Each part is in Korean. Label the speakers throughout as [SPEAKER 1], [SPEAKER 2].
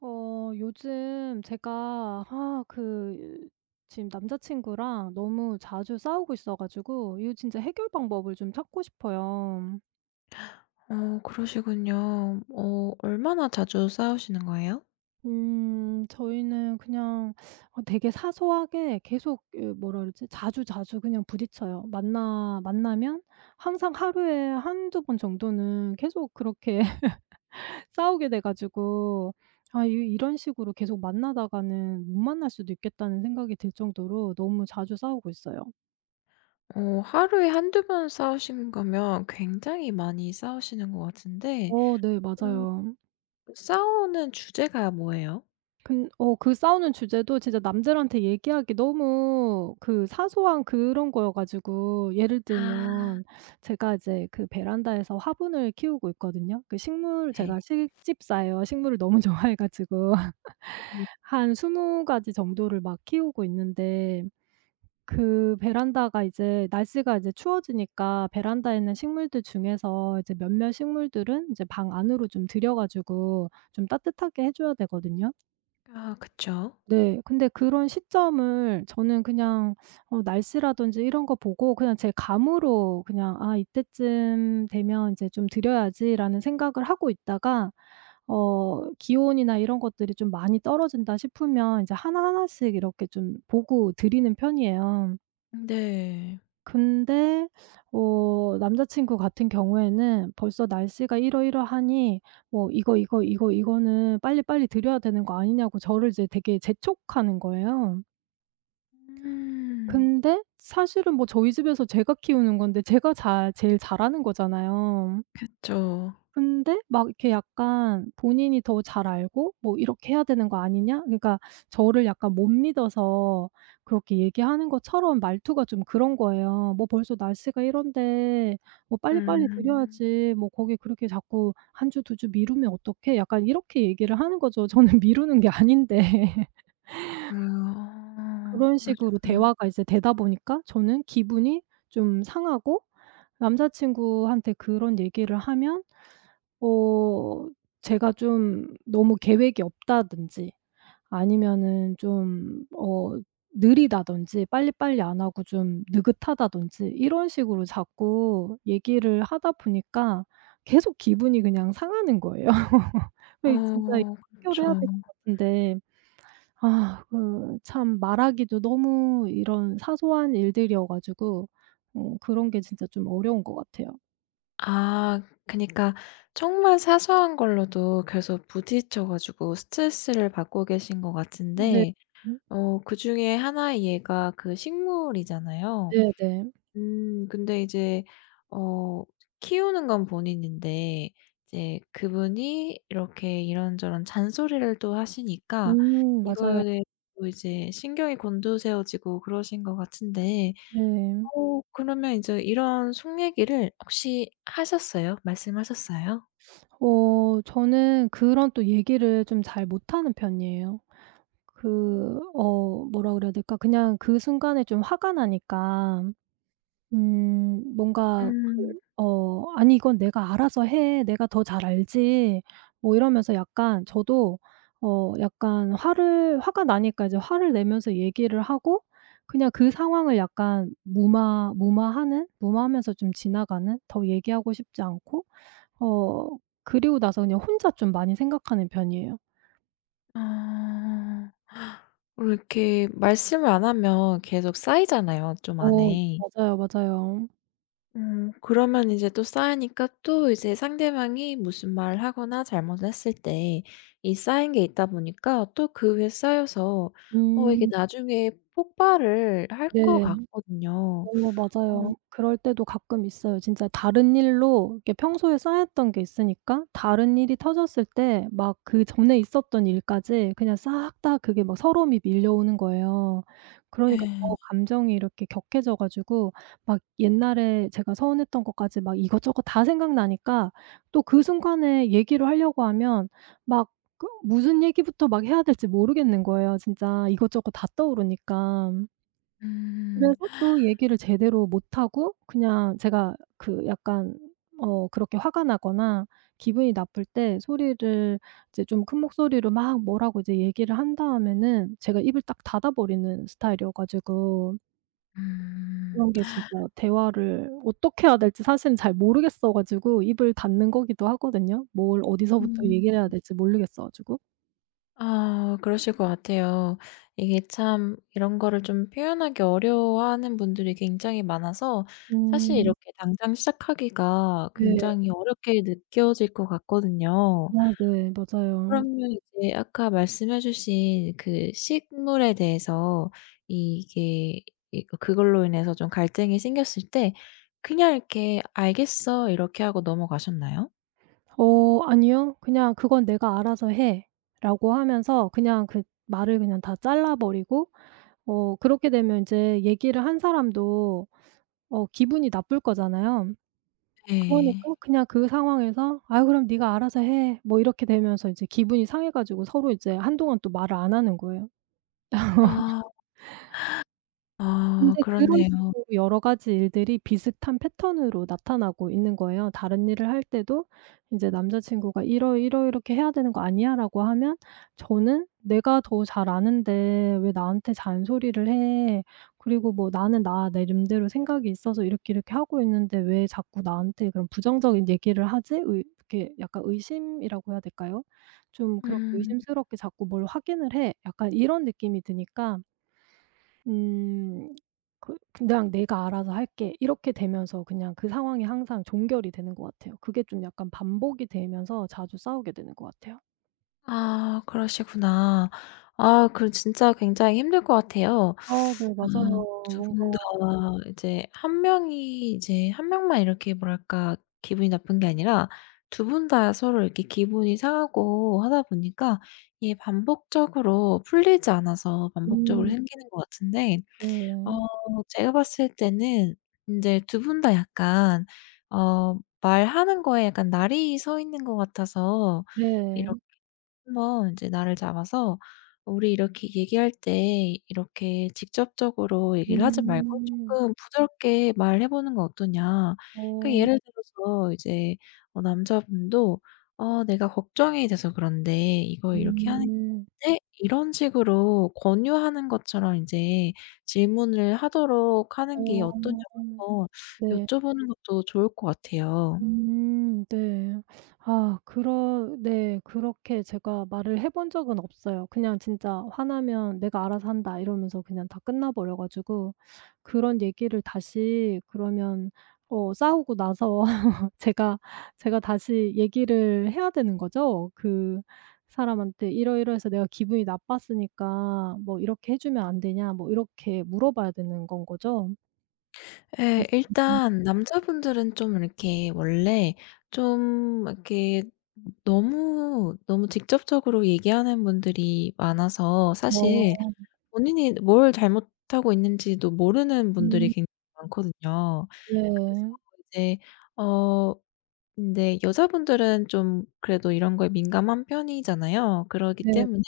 [SPEAKER 1] 요즘 제가 지금 남자친구랑 너무 자주 싸우고 있어 가지고 이거 진짜 해결 방법을 좀 찾고 싶어요.
[SPEAKER 2] 어 그러시군요. 얼마나 자주 싸우시는 거예요?
[SPEAKER 1] 저희는 그냥 되게 사소하게 계속 그 뭐라 그러지? 자주자주 그냥 부딪혀요. 만나면 항상 하루에 한두 번 정도는 계속 그렇게 싸우게 돼 가지고 아 이 이런 식으로 계속 만나다가는 못 만날 수도 있겠다는 생각이 들 정도로 너무 자주 싸우고 있어요.
[SPEAKER 2] 어, 하루에 한두 번 싸우시는 거면 굉장히 많이 싸우시는 것 같은데.
[SPEAKER 1] 어, 네,
[SPEAKER 2] 음.
[SPEAKER 1] 맞아요.
[SPEAKER 2] 싸우는 주제가 뭐예요?
[SPEAKER 1] 근 어 그 싸우는 주제도 진짜 남들한테 얘기하기 너무 그 사소한 그런 거여 가지고 예를
[SPEAKER 2] 아.
[SPEAKER 1] 들면 제가 이제 그 베란다에서 화분을 키우고 있거든요. 그 식물
[SPEAKER 2] 네.
[SPEAKER 1] 제가 식집사예요. 식물을 너무 좋아해 가지고
[SPEAKER 2] 음.
[SPEAKER 1] 한 20 가지 정도를 막 키우고 있는데 그 베란다가 이제 날씨가 이제 추워지니까 베란다에 있는 식물들 중에서 이제 몇몇 식물들은 이제 방 안으로 좀 들여 가지고 좀 따뜻하게 해 줘야 되거든요.
[SPEAKER 2] 아 그쵸.
[SPEAKER 1] 네. 근데 그런 시점을 저는 그냥 날씨라든지 이런 거 보고 그냥 제 감으로 그냥 '아 이때쯤 되면 인제 좀 들여야지.'라는 생각을 하고 있다가 기온이나 이런 것들이 좀 많이 떨어진다 싶으면 이제 하나하나씩 이렇게 좀 보고 들이는 편이에요.
[SPEAKER 2] 네.
[SPEAKER 1] 근데 남자 친구 같은 경우에는 벌써 날씨가 이러이러하니 뭐 "이거, 이거, 이거, 이거는 빨리빨리 드려야 되는 거 아니냐."고 저를 이제 되게 재촉하는 거예요.
[SPEAKER 2] 음.
[SPEAKER 1] 근데 사실은 뭐 저희 집에서 제가 키우는 건데 제가 잘 제일 잘하는 거잖아요.
[SPEAKER 2] 그쵸.
[SPEAKER 1] 근데 막 이렇게 약간 본인이 더 잘 알고 뭐 "이렇게 해야 되는 거 아니냐?" 그러니까 저를 약간 못 믿어서 그렇게 얘기하는 것처럼 말투가 좀 그런 거예요. "뭐 벌써 날씨가 이런데 뭐 빨리빨리
[SPEAKER 2] 음.
[SPEAKER 1] 드려야지. 뭐 거기 그렇게 자꾸 한 주 두 주 미루면 어떡해?" 약간 이렇게 얘기를 하는 거죠. 저는 미루는 게 아닌데.
[SPEAKER 2] 그래요. 어
[SPEAKER 1] 그런 식으로
[SPEAKER 2] 그러시구나.
[SPEAKER 1] 대화가 이제 되다 보니까 저는 기분이 좀 상하고 남자 친구한테 그런 얘기를 하면 어 제가 좀 너무 계획이 없다든지 아니면은 느리다든지 빨리빨리 안 하고 좀 느긋하다든지 이런 식으로 자꾸 얘기를 하다 보니까 계속 기분이 그냥 상하는 거예요. 이 진짜
[SPEAKER 2] 어 그쵸.
[SPEAKER 1] 해결해야 될 것 같은데 아 그 참 말하기도 너무 이런 사소한 일들이어 가지고 그런 게 진짜 좀 어려운 것 같아요.
[SPEAKER 2] 아 그니까 정말 사소한 걸로도 계속 부딪혀 가지고 스트레스를 받고 계신 것
[SPEAKER 1] 네.
[SPEAKER 2] 같은데,
[SPEAKER 1] 음.
[SPEAKER 2] 그중에 하나의 예가 그 식물이잖아요.
[SPEAKER 1] 네네.
[SPEAKER 2] 음, 근데 이제 어 키우는 건 본인인데 이제 그분이 이렇게 이런저런 잔소리를 또 하시니까
[SPEAKER 1] 음, 맞아요.
[SPEAKER 2] 이거에 대해 이제 신경이 곤두세워지고 그러신 것 같은데,
[SPEAKER 1] 네.
[SPEAKER 2] 그러면 인제 이런 속 얘기를 혹시 하셨어요? 말씀하셨어요?
[SPEAKER 1] 어, 저는 그런 또 얘기를 좀 잘 못하는 편이에요. 뭐라 그래야 될까? 그냥 그 순간에 좀 화가 나니까 뭔가
[SPEAKER 2] 음.
[SPEAKER 1] 그 어 '아니 이건 내가 알아서 해. 내가 더 잘 알지.' 뭐 이러면서 약간 저도 어 약간 화를 화가 나니까 이제 화를 내면서 얘기를 하고 그냥 그 상황을 약간 무마하면서 좀 지나가는 더 얘기하고 싶지 않고 어 그리고 나서 그냥 혼자 좀 많이 생각하는 편이에요.
[SPEAKER 2] 아. 왜 이렇게 말씀을 안 하면 계속 쌓이잖아요, 좀
[SPEAKER 1] 어,
[SPEAKER 2] 안에.
[SPEAKER 1] 맞아요, 맞아요.
[SPEAKER 2] 음, 그러면 이제 또 쌓이니까 또 이제 상대방이 무슨 말을 하거나 잘못을 했을 때 이 쌓인 게 있다 보니까 또 그 위에 쌓여서 이게
[SPEAKER 1] 음.
[SPEAKER 2] 나중에 폭발을 할 것
[SPEAKER 1] 네.
[SPEAKER 2] 같거든요.
[SPEAKER 1] 어,
[SPEAKER 2] 어.
[SPEAKER 1] 맞아요. 그럴 때도 가끔 있어요. 진짜 다른 일로 이렇게 평소에 쌓였던 게 있으니까 다른 일이 터졌을 때 막 그전에 있었던 일까지 그냥 싹 다 그게 막 서러움이 밀려오는 거예요.
[SPEAKER 2] 예.
[SPEAKER 1] 그러니까
[SPEAKER 2] 예.
[SPEAKER 1] 더 감정이 이렇게 격해져 가지고 막 옛날에 제가 서운했던 것까지 막 이것저것 다 생각나니까 또 그 순간에 얘기를 하려고 하면 막 그 무슨 얘기부터 막 해야 될지 모르겠는 거예요 진짜 이것저것 다 떠오르니까.
[SPEAKER 2] 음.
[SPEAKER 1] 그래서 또 얘기를 제대로 못하고 그냥 제가 그 약간 어 그렇게 화가 나거나 기분이 나쁠 때 소리를 이제 좀 큰 목소리로 막 뭐라고 이제 얘기를 한 다음에는 제가 입을 딱 닫아 버리는 스타일이어 가지고
[SPEAKER 2] 음.
[SPEAKER 1] 그런 게 진짜 대화를 어떻게 해야 될지 사실은 잘 모르겠어 가지고 입을 닫는 거기도 하거든요. 뭘 어디서부터
[SPEAKER 2] 음.
[SPEAKER 1] 얘기를 해야 될지 모르겠어 가지고.
[SPEAKER 2] 아 그러실 것 같아요. 이게 참 이런 거를 좀 표현하기 어려워하는 분들이 굉장히 많아서, 사실
[SPEAKER 1] 음.
[SPEAKER 2] 이렇게 당장 시작하기가
[SPEAKER 1] 네.
[SPEAKER 2] 굉장히 어렵게 느껴질 것 같거든요.
[SPEAKER 1] 아, 네, 맞아요.
[SPEAKER 2] 그러면 이제 아까 말씀해 주신 그 식물에 대해서 이게, 이 그걸로 인해서 좀 갈등이 생겼을 때 그냥 이렇게 "알겠어." 이렇게 하고 넘어가셨나요?
[SPEAKER 1] 어, 아니요. 그냥 "그건 내가 알아서 해."라고 하면서 그냥 그 말을 그냥 다 잘라 버리고 그렇게 되면 인제 얘기를 한 사람도 기분이 나쁠 거잖아요. 그러니까
[SPEAKER 2] 네.
[SPEAKER 1] 그냥 그 상황에서 "아유 그럼 네가 알아서 해." 뭐 이렇게 되면서 이제 기분이 상해 가지고 서로 이제 한동안 또 말을 안 하는 거예요.
[SPEAKER 2] 아. 아
[SPEAKER 1] 근데 그런
[SPEAKER 2] 그렇네요.
[SPEAKER 1] 식으로 여러 가지 일들이 비슷한 패턴으로 나타나고 있는 거예요. 다른 일을 할 때도 인제 남자 친구가 "이러이러이렇게 해야 되는 거 아니야?"라고 하면 저는 "내가 더 잘 아는데 왜 나한테 잔소리를 해. 그리고 뭐 나는 나 내름대로 생각이 있어서 이렇게 이렇게 하고 있는데 왜 자꾸 나한테 그런 부정적인 얘기를 하지?" 의 이렇게 약간 의심이라고 해야 될까요? 좀 그렇게
[SPEAKER 2] 음.
[SPEAKER 1] 의심스럽게 자꾸 뭘 확인을 해. 약간 이런 느낌이 드니까 음. 그 '그냥 내가 알아서 할게.' 이렇게 되면서 그냥 그 상황이 항상 종결이 되는 것 같아요. 그게 좀 약간 반복이 되면서 자주 싸우게 되는 것 같아요.
[SPEAKER 2] 아 그러시구나. 아 그럼 진짜 굉장히 힘들 것 같아요.
[SPEAKER 1] 아, 네,
[SPEAKER 2] 아,
[SPEAKER 1] 맞아요.
[SPEAKER 2] 두
[SPEAKER 1] 뭔가
[SPEAKER 2] 분 다 이제 한 명이, 이제 한 명만 이렇게 뭐랄까 기분이 나쁜 게 아니라 두 분 다 서로 이렇게 기분이 상하고 하다 보니까 이게 반복적으로 풀리지 않아서 반복적으로
[SPEAKER 1] 음.
[SPEAKER 2] 생기는 것 같은데, 어
[SPEAKER 1] 네.
[SPEAKER 2] 제가 봤을 때는 인제 두 분 다 약간 말하는 거에 약간 날이 서 있는 것 같아서
[SPEAKER 1] 네.
[SPEAKER 2] 이렇게 한번 인제 날을 잡아서 "우리 이렇게 얘기할 때 이렇게 직접적으로 얘기를 하지 말고
[SPEAKER 1] 음.
[SPEAKER 2] 쪼끔 부드럽게 말해 보는 건 어떠냐." 그러니까
[SPEAKER 1] 어.
[SPEAKER 2] 예를 들어서 이제 남자분도 "어 내가 걱정이 돼서 그런데 이거 이렇게 하는 게
[SPEAKER 1] 음.
[SPEAKER 2] 어때?" 이런 식으로 권유하는 것처럼 인제 질문을 하도록 하는 게
[SPEAKER 1] 어.
[SPEAKER 2] 어떠냐고 한번
[SPEAKER 1] 네.
[SPEAKER 2] 여쭤보는 것도 좋을 것 같아요.
[SPEAKER 1] 음. 네. 아 그러 네, 그렇게 제가 말을 해본 적은 없어요. 그냥 진짜 "화나면 내가 알아서 한다." 이러면서 그냥 다 끝나 버려 가지고 그런 얘기를 다시 그러면 싸우고 나서 제가 제가 다시 얘기를 해야 되는 거죠. 그 사람한테 "이러이러해서 내가 기분이 나빴으니까 뭐 이렇게 해 주면 안 되냐?" 뭐 이렇게 물어봐야 되는 건 거죠.
[SPEAKER 2] 예.
[SPEAKER 1] 음.
[SPEAKER 2] 일단 남자분들은 좀 이렇게 원래 좀 이렇게 너무, 너무 직접적으로 얘기하는 분들이 많아서 사실
[SPEAKER 1] 어.
[SPEAKER 2] 본인이 뭘 잘못하고 있는지도 모르는 분들이
[SPEAKER 1] 음.
[SPEAKER 2] 굉장히 많거든요. 그래서
[SPEAKER 1] 네.
[SPEAKER 2] 이제 어 근데 여자분들은 좀 그래도 이런 거에 민감한 편이잖아요. 그러기
[SPEAKER 1] 네. 그렇죠.
[SPEAKER 2] 때문에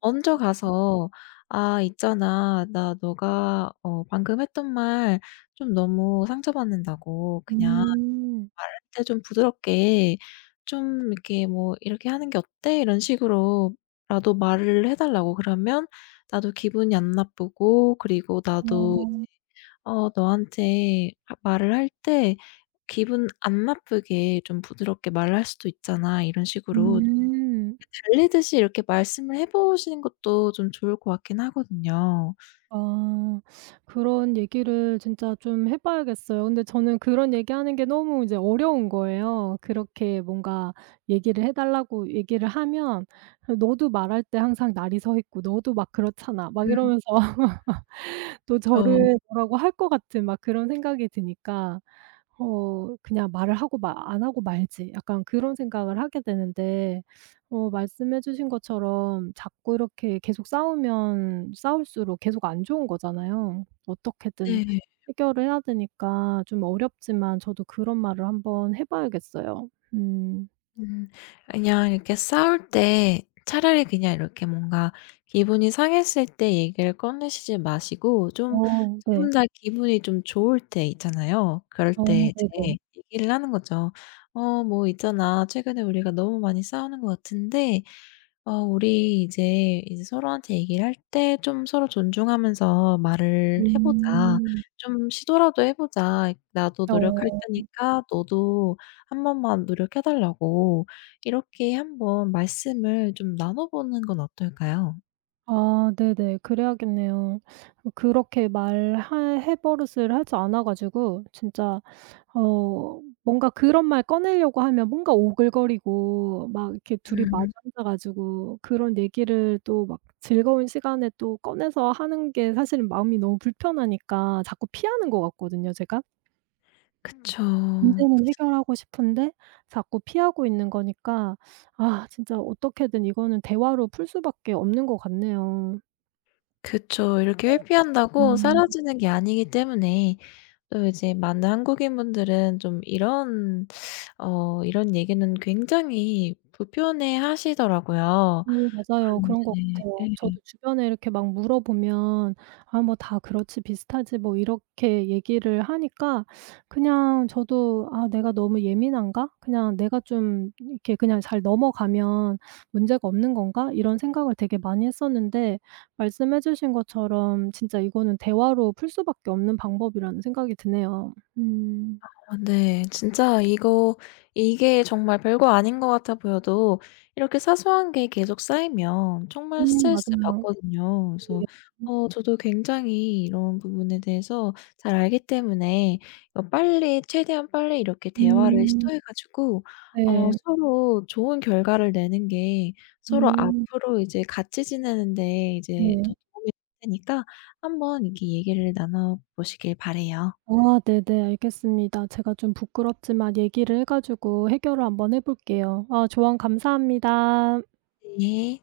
[SPEAKER 2] 먼저 가서 "아 있잖아. 나 너가 어 방금 했던 말 좀 너무 상처받는다고, 그냥
[SPEAKER 1] 음.
[SPEAKER 2] 이제 좀 부드럽게, 좀 이렇게 뭐 이렇게 하는 게 어때?" 이런 식으로라도 말을 해 달라고. 그러면 나도 기분이 안 나쁘고, 그리고 나도
[SPEAKER 1] 어.
[SPEAKER 2] 너한테 하 말을 할 때 기분 안 나쁘게 좀 부드럽게 말을 할 수도 있잖아. 이런 식으로
[SPEAKER 1] 음.
[SPEAKER 2] 달리듯이 이렇게 말씀을 해 보시는 것도 좀 좋을 것 같긴 하거든요.
[SPEAKER 1] 아. 그런 얘기를 진짜 좀 해 봐야겠어요. 근데 저는 그런 얘기하는 게 너무 이제 어려운 거예요. 그렇게 뭔가 얘기를 해 달라고 얘기를 하면 "너도 말할 때 항상 날이 서 있고 너도 막 그렇잖아." 막
[SPEAKER 2] 음
[SPEAKER 1] 이러면서 또
[SPEAKER 2] 그쵸.
[SPEAKER 1] 저를 뭐라고 할 것 같은 막 그런 생각이 드니까 그냥 '말을 하고 마 안 하고 말지.' 약간 그런 생각을 하게 되는데 말씀해 주신 것처럼 자꾸 이렇게 계속 싸우면 싸울수록 계속 안 좋은 거잖아요. 어떻게든
[SPEAKER 2] 네.
[SPEAKER 1] 해결을 해야 되니까 좀 어렵지만 저도 그런 말을 한번 해 봐야겠어요. 음.
[SPEAKER 2] 음, 그냥 이렇게 싸울 때 차라리 그냥 이렇게 뭔가 기분이 상했을 때 얘기를 꺼내시지 마시고 좀
[SPEAKER 1] 어,
[SPEAKER 2] 2 분
[SPEAKER 1] 네.
[SPEAKER 2] 다 기분이 좀 좋을 때 있잖아요. 그럴
[SPEAKER 1] 어,
[SPEAKER 2] 때
[SPEAKER 1] 네네.
[SPEAKER 2] 이제 얘기를 하는 거죠. "어 뭐 있잖아. 최근에 우리가 너무 많이 싸우는 것 같은데 어 우리 이제 서로한테 얘기를 할 때 좀 서로 존중하면서 말을 해 보자.
[SPEAKER 1] 음.
[SPEAKER 2] 좀 시도라도 해 보자. 나도 노력할
[SPEAKER 1] 어.
[SPEAKER 2] 테니까 너도 한 번만 노력해 달라고." 이렇게 한번 말씀을 좀 나눠 보는 건 어떨까요?
[SPEAKER 1] 아, 네네. 그래야겠네요. 그렇게 말해 버릇을 하지 않아 가지고 진짜 뭔가 그런 말 꺼내려고 하면 뭔가 오글거리고 막 이렇게 둘이 마주
[SPEAKER 2] 음
[SPEAKER 1] 앉아 가지고 그런 얘기를 또 막 즐거운 시간에 또 꺼내서 하는 게 사실은 마음이 너무 불편하니까 자꾸 피하는 것 같거든요, 제가.
[SPEAKER 2] 그쵸.
[SPEAKER 1] 문제는 해결하고 싶은데 자꾸 피하고 있는 거니까 아, 진짜 어떻게든 이거는 대화로 풀 수밖에 없는 것 같네요.
[SPEAKER 2] 그쵸. 이렇게 회피한다고
[SPEAKER 1] 음.
[SPEAKER 2] 사라지는 게 아니기 때문에, 또 이제 많은 한국인분들은 좀 이런 이런 얘기는 굉장히 불편해하시더라고요.
[SPEAKER 1] 음, 맞아요.
[SPEAKER 2] 그런.
[SPEAKER 1] 그런 것 같아요.
[SPEAKER 2] 네.
[SPEAKER 1] 저도 주변에 이렇게 막 물어보면 "아 뭐 다 그렇지 비슷하지." 뭐 이렇게 얘기를 하니까 그냥 저도 '아 내가 너무 예민한가? 그냥 내가 좀 이렇게 그냥 잘 넘어가면 문제가 없는 건가?' 이런 생각을 되게 많이 했었는데 말씀해 주신 것처럼 진짜 이거는 대화로 풀 수밖에 없는 방법이라는 생각이 드네요. 음.
[SPEAKER 2] 아 네. 진짜 이거, 이게 정말 별거 아닌 것 같아 보여도 이렇게 사소한 게 계속 쌓이면 정말
[SPEAKER 1] 음,
[SPEAKER 2] 스트레스
[SPEAKER 1] 맞아요.
[SPEAKER 2] 받거든요. 그래서
[SPEAKER 1] 네. 음.
[SPEAKER 2] 저도 굉장히 이런 부분에 대해서 잘 알기 때문에 빨리 최대한 빨리 이렇게 대화를
[SPEAKER 1] 음.
[SPEAKER 2] 시도해 가지고
[SPEAKER 1] 네.
[SPEAKER 2] 서로 좋은 결과를 내는 게 서로
[SPEAKER 1] 음.
[SPEAKER 2] 앞으로 이제 같이 지내는 데 이제 더
[SPEAKER 1] 네.
[SPEAKER 2] 도움이 될 테니까 한번 이렇게 얘기를 나눠 보시길 바라요.
[SPEAKER 1] 아, 네네. 알겠습니다. 제가 좀 부끄럽지만 얘기를 해 가지고 해결을 한번 해 볼게요. 아, 조언 감사합니다.
[SPEAKER 2] 네.